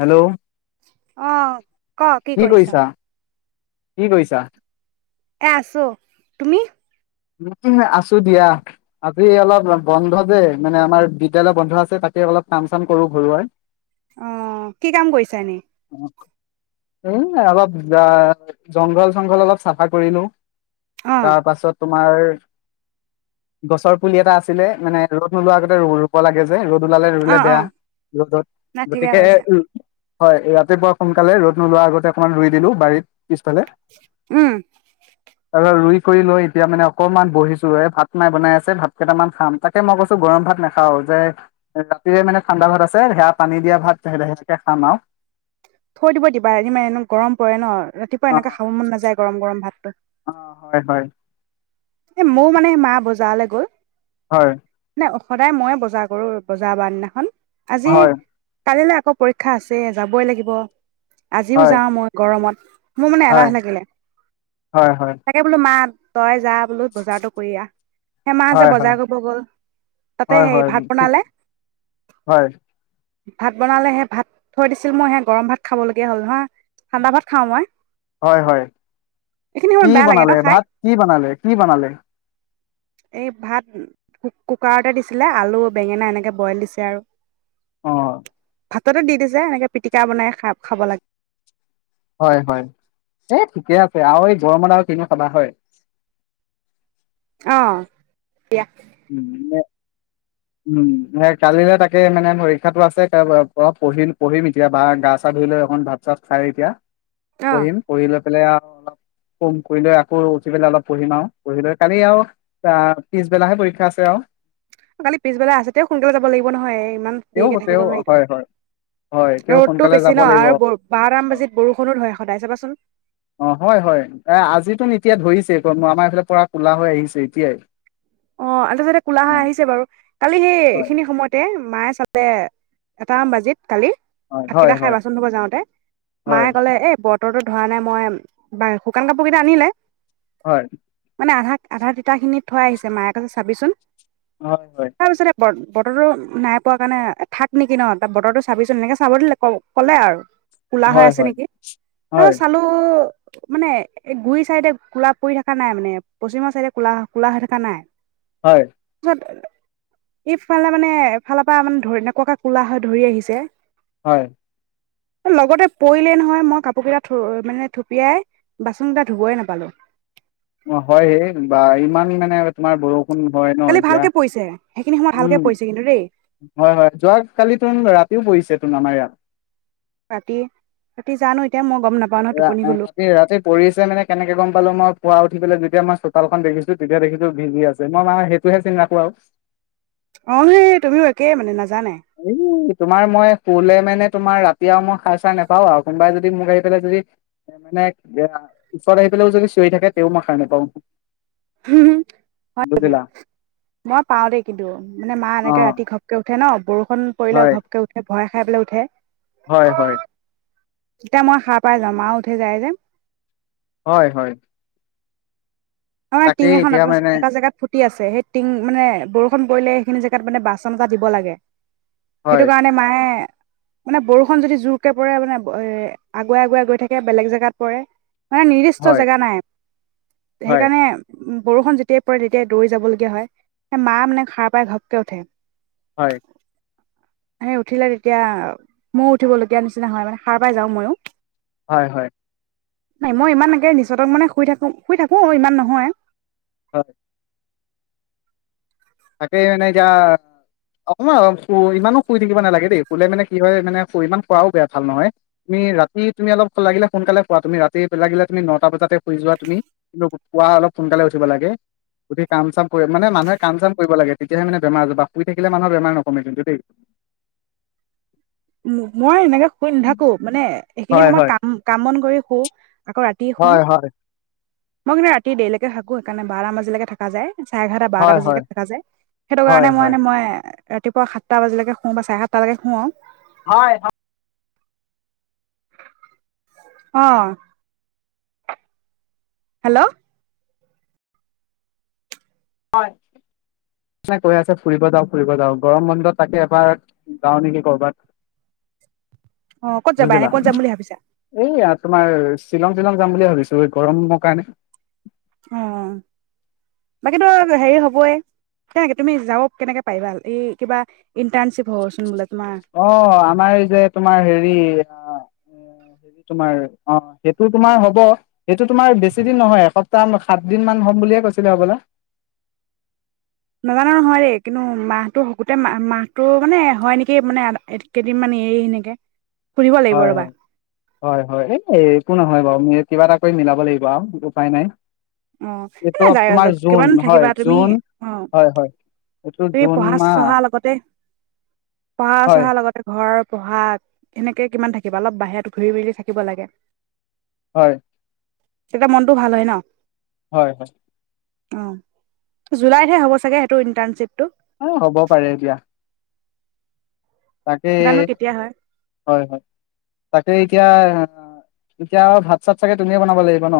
Hello. অ । ক কি কৰিছ । কি কৰিছা? এ আছো তুমি। ন আছো দিয়া আজি অলপ বন্ধ যে মানে আমাৰ বিদ্যয়ালয় বন্ধ আছে তাকে অলপ কাম চাম কৰো ঘৰুৱা । অ কি কাম কৰিছা এান এ অলপ জংঘল চংঘল অলপ চাফা কৰিলো । অ তাৰ পাছত । তোমাৰ গছৰ পুলি এটা আছিলে মানে ৰ'দ নোলোৱা আগতে ৰ ৰুব লাগে যে ৰ'দ । লালে ৰুলে অ অ বেয়া ৰ'দত না ঠিকে গতিকে কৰিছা উ । হয় ৰাতিপুৱা সোনকালে ৰ'দ নোলোৱাৰ আগতে অকণমান ৰুই দিলো বাৰীত পিছফালে উম ত ই কৰি লৈ এতিয়া মানে অকণমান বহিছো এ ভাত নাই বনাই আছে ভাত কেইটামান খাম তাকে মই কৈছো গৰম ভাত নাখাও যে ৰাতিৰে মানে ঠাণ্ডা ভাত আছে সেয়া পানী দিয়া ভাত সেনেকে খাম আৰু থৈ দিব দিবা আি মমান এনে গৰম পৰে ন ৰাতিপুৱা অ এনেককা খাব মন নাযায় গৰম গৰম ভাত অ হয় হয় এ মোৰ মানে মা বজাৰলৈ গ'ল । হয় । সদায় মইে বজাৰ কৰো বজাৰ বাৰ দিনাখন আজি হয় কালিলা । কৌ পৰীক্ষা আছে যাবই লাগিব । আজিও হয় যাওঁ মই গৰমত । মোৰ মানে এলাহ হয় লাগিলে হয় তাকে বোলো মা । তই যাম বজাৰটো কৰি আহ সেমাহ যে হয় হয় বজাৰ কৰিব গ'ল তাতে হয় হয় হেই হয় ভাত ঠিক বনালে হয় ভাত বনালে সে ভাত থৈ দিছিল মই সে গৰম ভাত খাব লগগীয়া হ'ল নহ ঠাণ্ডা ভাত খাওঁ মই হয় হয় এইখিনি কি সময়ত বেয়া লাগে ন বনালে খাই ভাত কি বনালে কি বনালে এই ভাত কুকাৰতে দিছিলে আলু বেঙেনা এনেকে বইল দিছে আৰু অ । ভাততেো দি দিছে এনেকে পিটিকা বনাই খা খাব লাগে । হয় হয় এই ঠিকে আছে আৰু এই গৰমত আৰু কিনি খাবা হয় । অ দিয়া । উম । উম সেই কালিলে তাকে মানে পৰীক্ষাতটো আছে অ পঢ়িম পঢ়িম এতিয়া বা গা চা ধুই লৈ অখন ভাত চাত খাই এতিয়া । অ পঢ়িম পঢ়িলে । আৰু অলপ কম কৰি লৈ আকৌ উঠি পেলাই অলপ পঢ়িম আৰু পঢ়ি লৈ কালি আৰু আহ পিছবেলাহে পৰীক্ষা আছে আৰু কালি পিছবেলা আছে তে সোনকালে যাব লাগিব নহয় ইমান তেওঁ দেৰিকে থাকিব তেওঁ নোৱাৰিটো। হয় হয় হয় তেওঁ ৰ'দটো সোনকালে বেছি যাব ন লাগিব হয় আৰু বাৰটাম বাজিত বৰষুণো ধৰে সদায় চাবাচোন। অ হয় হয় এ আজিতো এতিয়া ধৰিছে আমাৰ এইফালে পৰা কলা হৈ আহিছে এতিয়াই অ আছাতে কোলা অ হৈ আহিছে বাৰু। কালি হয় সেইখিনি সময়তে মায়ে চালে এটাম বাজিত কালি হয় ভাতকেইটা হয় খাই হয় বাচোন ধুব যাওঁতে হয় মায়ে কলে এ বৰ বতৰো ধৰা নাই মই বা শুকান কাপোৰ কেইটা আনিলে। হয় মানে আধা আধা তিতখিনিত থৈ আহিছে। মায়ে কথা চাবিচোন। হয় হয়। তাৰপিছতে বতৰটো নাই পোৱা কাৰণে থাক নেকি ন ত বতৰটো চাবিচোন এনেকে চাব দিলে ক'লে আৰু। কোলা হৈ হয় হয় আছে নেকি হয় হয় তাৰপ চালো। মানে এই গুৰি চাইডে কোলা পৰি থকা নাই মানে পশ্চিমৰ চাইডে কোলা কোলা হৈ থাক জনাই হয় ইফালে মানে এফালৰ পৰা মানে ধৰি এনেকুৱাকে কোলা হয় ধৰি আহিছে হয় লগতে পৰিলেই নহয় মই কাপোৰ কেইটা মানে থুপিয়াই বাচন কেইটা ধুবই নাপালো। অ হয় হ বা ইমান মানে তোমাৰ বৰষ োন হয় ন কালি এতিয়া ভালকে পৰিছে সেইখিনি সময়ত ভালকে উম পৰিছে কিন্তু দেই হয় হয় যোৱা কালি ত ৰাতিও পৰিছে নমা ৰাতি ৰাতি জানো এতিয়া মই। গম নাপাও নহয় টোপনি গলো ৰাতি ৰাতি পৰিছে মানে কেনেকে গম পালো মই পুৱা উঠি পেলাই যেতিয়া মই চোতালখন দেখিছো তেতিয়া দেখিছো ভিজি আছে মই মানে সেইটোহে চিনি ৰাখো আৰু। অ তুমিও একে মানে নাজান হ তোমাৰ মই শলে মানে তোমাৰ ৰাতি আৰু মই সাৰ চাৰ নোপাও আৰু কোনোবাই যদি মোক আহি পেলাই যদি মানে ওচৰত আহি পেলাইও যদি চিঞৰি থাকে তেও মই সাৰ নোপাওঁ হয় নেকি মই পাও দেই কিন্তু মানে মা অ এনেকে ৰাতি ঘপকে উঠে ন বৰষুণ খন পৰিলে হয় ঘপকে উঠে ভয় খাই পেলাই উঠে। হয় হয় তেতিয়া মই সাৰ পাই যাম আৰু উঠি যায় যে হয় হয় আমাৰ টিং তাকেই এখন এতিয়া এটা মানে এটা জেগাত ফুটি আছে সেই টিং মানে বৰষু কৰিলে সেইখিনি জেগাত মানে বাচন এটা দিব লাগে হয় সেইটো কাৰণে মায়ে মানে বৰষুণ যদি জোৰকে পৰে মানে এ আগুৱাই আগুৱাই গৈ থাকে বেলেগ জেগাত পৰে। মানে নিৰ্দিষ্ট হয় জেগা নাই। হয় সেইকাৰণে বৰষুণ যেতিয়াই পৰে তেতিয়াই দৌৰি যাব লগগীয়া হয়। সেই মা মানে সাৰ পাই ঘপকে উঠে। হয়। হ উঠিলে তেতিয়া ময়ো উঠিব লগগীয়া নিচিনা হয় মানে সাৰ পাই যাও ময়ো। হয় হয়। নাই মই ইমান একে নিচতক মানে শুই থাকো শুই থাকো অ ইমান নহয় হয়। তাকে মানে এতিয়া অকমানু ইমানো শুই থাকিব নালাগে দেই। শুলে মানে কি হয় মানে ইমান শুৱাও বেয়া ভাল নহয়। তুমি ৰাতি তুমি অলপ লাগিলে সোনকালে শুৱা তুমি, ৰাতি পেলাগিলে তুমি নটা বজাতে শুই যোৱা তুমি। কিন্তু পুৱা অলপ সোনকালে উঠিব লাগে, উঠি কাম চাম মানে মানুহে কাম চাম কৰিব লাগে তেতিয়াহে মানে বেমাৰজ বা শুই থাকিলে মানুহৰ বেমাৰ নকমে কিন্তু দেই। মই এনেকে শুই নাথাকো মানে এইখিনি হয় সময়ত হয় কাম বন কৰি শু আকৌ ৰাতি শু হয় হয়। মই কিন্তু ৰাতি দেৰলেকে থাকো সেইকাৰণে বাৰটা বজালেকে থাকা যায়। চাৰে এঘাৰটা বাৰটা হয় হয় বাজিলৈকে থকা যায়। সেইটো হয় কাৰণে মই মানে মই ৰাতিপোৱা সাতটা বজালেকে শুওঁ বা চাৰে সাতট লকে শু আও। হয় হয়। অ। হেল্ল' কৈ আছে ফুৰিব যাও ফুৰিব যাওঁ, গৰম বন্ধত তাকে এবাৰ যাওঁ নেকি কৰ'বাত? অ ক'ত যাবা এনে বুজিলা, ক'ত যাম বুলি ভাবিছা এইয়া তোমাৰ শ্বিলং শ্বিলং যাম বুলি ভাবিছো এই গৰমৰ কাৰণে। আহ। বাকীতো হেৰি হ'বই নে তুমি যাৱ কেনেকে পাইবা? এই কিবা ইণ্টাৰ্শ্বিপ হ'বচোন বোলে। তোমাৰ অ আমাৰ এই যে তোমাৰ হেৰি অ হেৰি তোমাৰ অ সেইটো তোমাৰ হব। সেইটো তোমাৰ বেছি দিন নহয় এসপ্তাহ সাত দিন মান হম বুলিয়ে কৈছিলে হবলা। নাজানো নহয় দেই, কিন্তু মাহটো গোটেই মাহ মাহটো মানে হয় নেকি মানে কেইদিনমানান এৰি সেনেকে। সুধিব লাগিব হয় ৰ'বা হয় হয় হয় এই। একো নহয় বাৰু কিবা এটা কৰি মিলাব লাগিব আও উপায় নাই। অ এইটো এনেই যায় তোমাৰ জুন কিমানো হয় থাকিবা। তুমি জুন অ হয় হয় এইটো তুমি জুন পঢ়া মাহ চহা লগতে পঢ়া হয় চহা লগতে ঘৰৰ পঢ়া এনেকে কিমান থাকিবা অলপ বাহিৰত ঘূৰি ফৰি থাকিব লাগে। হয়। তেতিয়া মনটোও ভাল হয় ন। হয় হয়। অ জুলাইতহে হ'ব চাগে সেইটো ইণ্টাৰ্ণশ্বিপটো? অ হ'ব পাৰে এতিয়া। তাকে জানো কেতিয়া হয় হয় হয় তাকে এতিয়া এতিয়া আৰু ভাত চাত চাগে তুমিয়ে বনাব লাগিব ন?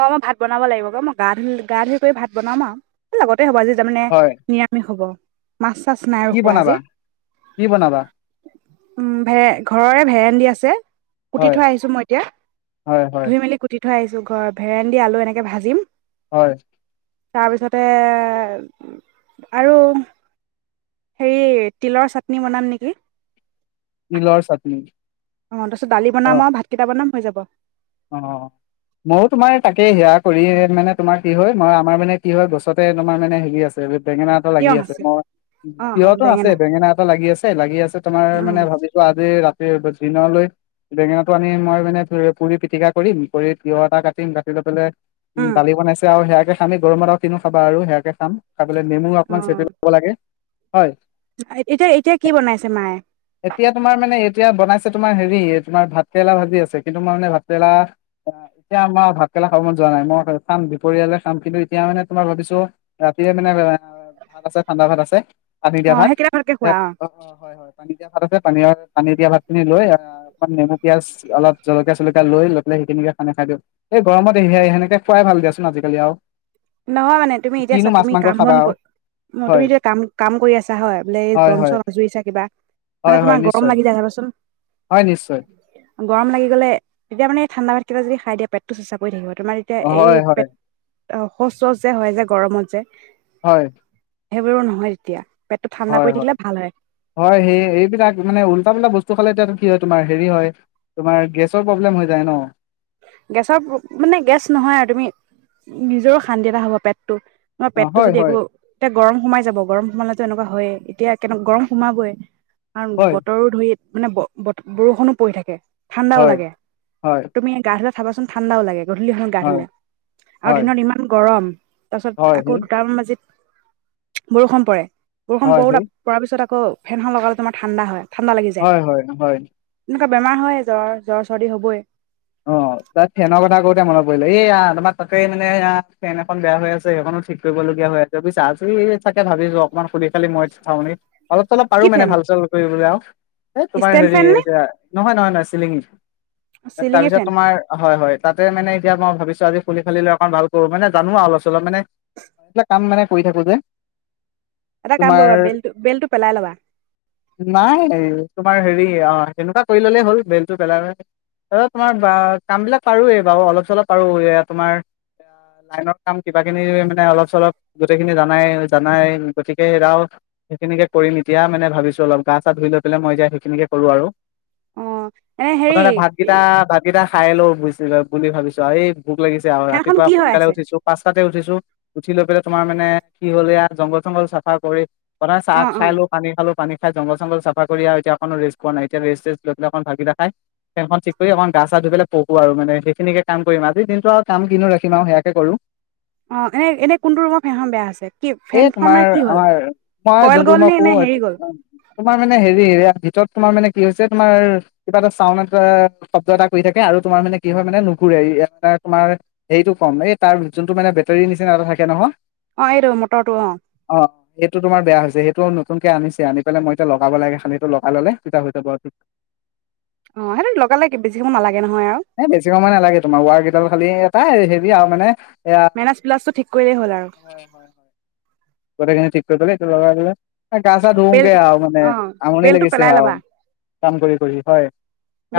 অ মই ভাত বনাব লাগিব ব মই গা ধুই গা ধুই কৰি ভাত বনাম আউ লগত আজি তাৰ মানে হয়, নিৰামিষ হব ৷ মাছ চাছ নাই কি ৰখোৱা বনাবা? আজি কি বনাবা? উ ভে ঘৰৰে ভেন্দী আছে ৷ যে [unintelligible] কুটি হয়, থৈ আহিছো মই এতিয়া হয়, হয়, ধুই মেলি কুটি থৈ আহি খাদ [unintelligible] ভেণ্ডী দি আলু এনেকৈ ভাজিম হয় তাৰপিছতে আৰু হেৰি তিলৰ চাটনি বনাম নেকি৷ তিলৰ চাটনি ৷ অ তাৰপিছত দালি বনাম আৰু ভাতকেইটা বনাম হৈ যাব অ মইয়ো তোমাৰ তাকে সেয়াক কৰি মানে তোমাৰ কি হয় মই আমাৰ মানে কি হয় গছতে তোমাৰ মানে হেৰি আছে বেঙেনা এটা লাগি আছে মই অ', অ', তিয়হটো আছে বেঙেনা এটা লাগি আছে লাগি আছে তোমাৰ মানে অ', ভাবিছো আজি ৰাতি দিন লৈ বেঙেনাটো আনি মই মানে ধৰি পুৰি পিটিকা কৰিম কৰি তিয়হ এটা কাটিম কাটি লৈ পেলাই উম দালি বনাইছে আৰু সেয়া খালি গৰমতা কিনো খাবা আৰু সেয়াকে খাম৷ লে নেমু অকমান চেট অ', লব লাগে ৷ এতিয়া এতিয়া কি বনাইছে মায়ে? এতিয়া তোমাৰ মানে এতিয়া বনাইছে তোমাৰ হেৰি তোমাৰ ভাত কেৰেলা ভাজি আছে কিন্তু তোমাৰ মানে ভাতকেৰেলা আহ এতিয়া আমাৰ ভাতকেৰেলা খাব মন যোৱা নাই মই খাম দুপৰয়ালে খাম কিন্তু এতিয়া মানে তোমাৰ ভাবিছো ৰাতিয়ে মানে ভাত আছে ঠাণ্ডা ভাত আছে পানী দিয়া অ', ভাত সেইকেইটা ভালকে এ খোৱা অ হয় - হয় পানী দিয়া ভাত আছে পানী-পানী দিয়া ভাত খিনি লৈ অ অকমান নেমু পিয়াজ অলপ জলকীয়া চলকীয়া লৈ-লৈ পেলাই সেইখিনিকে খানে খাই দিওঁ এই গৰমত সে সেনেকে খুৱাই ভাল দিয়াচোন আজিকালি আৰু৷ নহয় মানে তুমি এতিয়াছা কিনো মাছ তুমি মাংস কাম খাবা বন আৰু হয় তুমি এতিয়া কাম কাম কৰি আছা হয় বোলে এই হয় বন হয় চন আজুৰিছা কিবা মানে হয় তোমাৰ হয় গৰম নিশ্চয় লাগি যায় চাবাচোন হয় নিশ্চয় গৰম লাগি গল তেতিয়া মানে ঠাণ্ডা ভাত কেইটা যদি খাই দিয় পেটো চঁচা কৰি থাকিব । তোমাৰ এতিয়া এই হয় হয় হয় পেট সৌচ চৌচ যে হয় যে গৰমত যে হয় সেইবোৰো নহয় তেতিয়া ৷ হয়-হয়-হয় সেই এইবিলাক মানে উল্টা পুল্টা বস্তু খালে এতিয়া কি হয় তোমাৰ হেৰি হয় তোমাৰ গেছৰ প্ৰব্লেম হৈ যায় ন! গেছৰ মানে গেছ নহয় আৰু তুমি নিজৰও শান্তি এটা হ'ব পেট তোমাৰ অ পেটতটো হয় যদি হয় একো এতিয়া গৰম সোমাই যাব গৰম সোমালেতো এনেকুৱা হয়েই। এতিয়া কেনেক গৰম সোমাবই। কাৰণ হয় বতৰো ধৰি মানে ব বৰষুণো পৰি থাকে। ঠাণ্ডাও হয় লাগে হয়। তুমি গা ধুলে চাবাচোন ঠাণ্ডাও লাগে। গধূলিখন গা হয় ধুলে আৰু দিনত ইমান গৰম। তাৰ পাছত হয় হয় আকৌ সেই দুটামান বাজিত বৰষুণ পৰে বৰষুণ হয় বুত সেই পৰাৰ পিছত আকৌ ফেনখন লগালে তোমাৰ ঠাণ্ডা হয় ঠাণ্ডা লাগি যায় হয় হয় হয়। এনেকুৱা বেমাৰ হয় জ্বৰ জ্বৰ চৰ্দি হ'বই। অ তাত ফেনৰ কথা কওতে মনত পৰিলে এইয়া তোমাৰ তাতেই মানে ফেন এখন বেয়া হৈ আছে সেইখনো ঠিক কৰিবলগীয়া হৈ আছে বুজিছা আজি চাগে ভাবিছো অকনমান খুলি খালি মই চাওঁ নেকি অলপ চলপ পাৰো কি মানে ফেন ভাল চাল কৰিবলৈ আৰু এ তোমাৰ ষ্টেণ্ড হেৰি ফেন নে নহয় নহয় নহয় চিলিঙ চিলিঙি তাৰপিছত ফেন তোমাৰ হয় হয় তাতে মানে এতিয়া মই ভাবিছো আজি খুলি খালি লৈ অকণ ভাল কৰো মানে জানো অলপ চলপ মানে এইবিলাক কাম মানে কৰি থাকো যে। এটা কাম তোমাৰ, কৰিবা বেলটো বেলটো পেলাই ল'বা নাই। তোমাৰ হেৰি অ সেনেকুৱা কৰি ললেই হ'ল বেলতটো পেলালে তোমাৰ কাম বিলাক পাৰো এ বাৰু অলপ চলপ পাৰো এ তোমাৰ লাইনৰ কাম কিবাকিনি মানে অলপ চলপ গোটেইখিনি জানাই জানাই গতিকে সেয়াও সেইখিনিকে কৰিম এতিয়া মানে ভাবিছো অলপ গা চা ধুই লৈ পেলাই মই এতিয়া সেইখিনিকে কৰো আৰু। অ এনে হেৰি কিতা ভাত কিতা খাই লও বুজি বুলি ভাবিছো এই ভোক লাগিছে আৰু ফেনখন ৰাতিপুৱা কি হৈ সোনকালে আছে উঠিছো পাঁচটাতে উঠিছো উঠি লৈ পেলাই তোমাৰ মানে কি হ'ল এ জংঘল চংঘল চাফা কৰি প্ৰথমে অ চাহ অ খালো পানী খালো পানী খাই জংঘল চংঘল চাফা কৰি আৰু এতিয়া অকনো ৰেষ্ট পোৱা নাই ।এতিয়া ৰেষ্ট চেষ্টা লৈ পেলাই অকন ভাত কেইটা খাই ফেনখন ঠিক কৰি অকণ গা চা ধুই পেলাই পঢ়ো আৰু মানে সেইখিনিকে কাম কৰিম। আজি দিনটো আৰু কাম কিনো ৰাখিম আৰু সেয়াকে কৰো। অ এনে এনে কোনটো ৰুমৰ ফেনখন বেয়া হৈ আছে কি এই ফেনখন তোমাৰ মানে কি হ'ল আমাৰ মই কইল যোনটো গ'ল ৰুমত নে এনেই শু হেৰি গ'ল? তোমাৰ মানে হেৰি ভিতৰত তোমাৰ মানে কি হৈছে তোমাৰ কিবা এটা চাউণ্ড এ শব্দ এটা কৰি থাকে আৰু তোমাৰ মানে কি হয় মানে নুঘুৰে। তোমাৰ হেৰিটো কম এই তাৰ যোনটো মানে বেটৰী নিচিনা এটা থাকে নহয়। অ এইটো মটৰটো অ সেইটো তোমাৰ বেয়া হৈছে সেইটো টো নতুনকে আনিছে আনি পেলাই মই এতিয়া লগাব লাগে খালি সেইটো লগাই ললে তেতিয়া হৈ যাব অ সেই লগেছ সময়ালাগে এ বেছি সময় নালাগে তোমাৰ ৱাৰ কেইটাল খালি তাই হেবি আৰু মানে মেনাছ প্লাছটো ঠিক কৰিলেই হ'ল আৰু হয় হয় হয় ঠিক ব গা চা বেল ধুওগে আৰু মানে অ' আমনি বেলটো লাগিছেে পেলাই আৰু ল'বা কাম কৰি কৰি হয়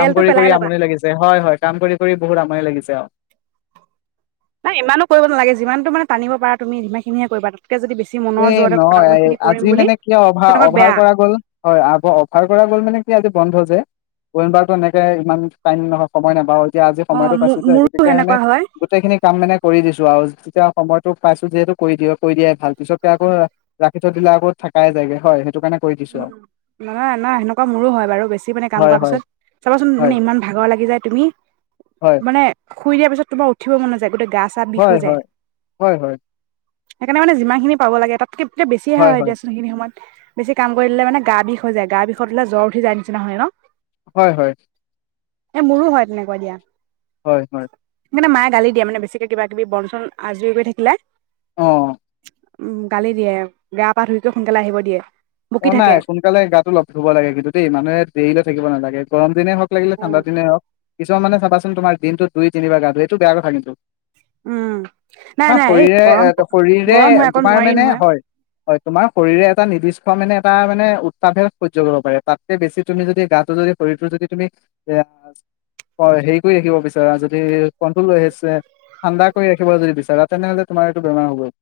কাম কৰি পেলাই কৰি ল'বা আমনি লাগিছে হয় হয় কাম কৰি কৰি বহুত আমনি সময় লাগিছে আৰু নাই ইমানো কৰিব নালাগে যিমানন মানে টানিব পাৰা তুমিমানখিনিহে কৰিবা তাতকে যদি বেছি এ মনৰ জোৰতে কৰা নহয় মই এইখিনি কৰিম আজি বুলি মানে কিয় অভাৰ তেনেকুৱা অভাৰ বেয়া কৰা গ'ল হয় অভাৰ কৰা গ'ল মানে কি আজি বন্ধ যেমাৰতো এনেকে ইমান টাইম নহয় সময় নাপা এতিয়া আজি অ' সময়তটো মোৰ পাইছো যে মোৰো গতিকে মানে সেনেকুৱা হয় গোটেই খিনি কাম মানে কৰি দিছো আৰু তেতিয়া সময়তো পাইছো যিহেতু কৰি দিয়ে কৰি দিয়াই ভাল পিছত আকৌ ৰাখি থ দিলা আকৌ থাকাই যায়গে হয় সেইটো কাৰণে কৰি দিছো উ আৰু নানা না সেনেকুৱা মোৰো হয় বাৰু বেছি মানে কাম হয় কৰ হয় পিছত চাবাচোন মানে ইমান ভাগৰ লাগি যায় তুমি হয় মানে শুই দিয়াৰ পিছত তোমাৰ উঠিব মন নাযায় গোটেই গা চা বিষ হয় হৈ যায় হয় হয় হয় সেইকাৰণে যিমানখিনি পাব লাগে তাতক কি এতিয়া বেছিয়ে হয় এখিনি সমত বেছি কাম কৰি দিলে মানে গা বিষ হৈায় গা বিষত বোলে জ্বৰ উঠি যায় নিচিনা হয় ন হয় হয় এ মোৰো হয় তেনেকুৱা দিয়া হয় হয় ে মায়ে গালি দিয়া মানে বেছিকে কিবা কিবি বন চন আজৰি কৰি থাকিলে অ উম গালি দিয়ে বেয়া পা ধুইক সোনকালে আহিব দিয়ে অ বকি নাই থাকে সোনকালে গাতটো লগ ধুব লাগে কিন্তু দেই মানুহে দেৰিলে থাকিব নালাগে গৰম দিনে হওক লাগিলে ঠণ্ডা দনে হওক কিছু মান চা তমাৰ দিনটো দুই তিনাৰ গ ধো এইটো বেয়া কথা কিন্তু উম নাই তোমাৰ নাই এই শৰীৰে গৰম শৰীৰে গৰম হয় আকৌ তোমাৰ নোৱাৰি মানে নহয় হয় হয় তোমাৰ শৰী এটা নিৰ্দিষ্ট মানে এটা মানে উত্তাপে সহ্য় কৰিব পাৰে তাতকে বেছি তুমি যদি গাটো যদি শৰীৰটো যদি তুমি এ হেৰি কৰি ৰাখিব বিচাৰা যদি কণ্ট্ৰল আহিছে ঠাণ্ডা কৰি ৰাখিব যদি বিচাৰা তেনেহলে তোমাৰ এইটো বেমাৰ হ'ব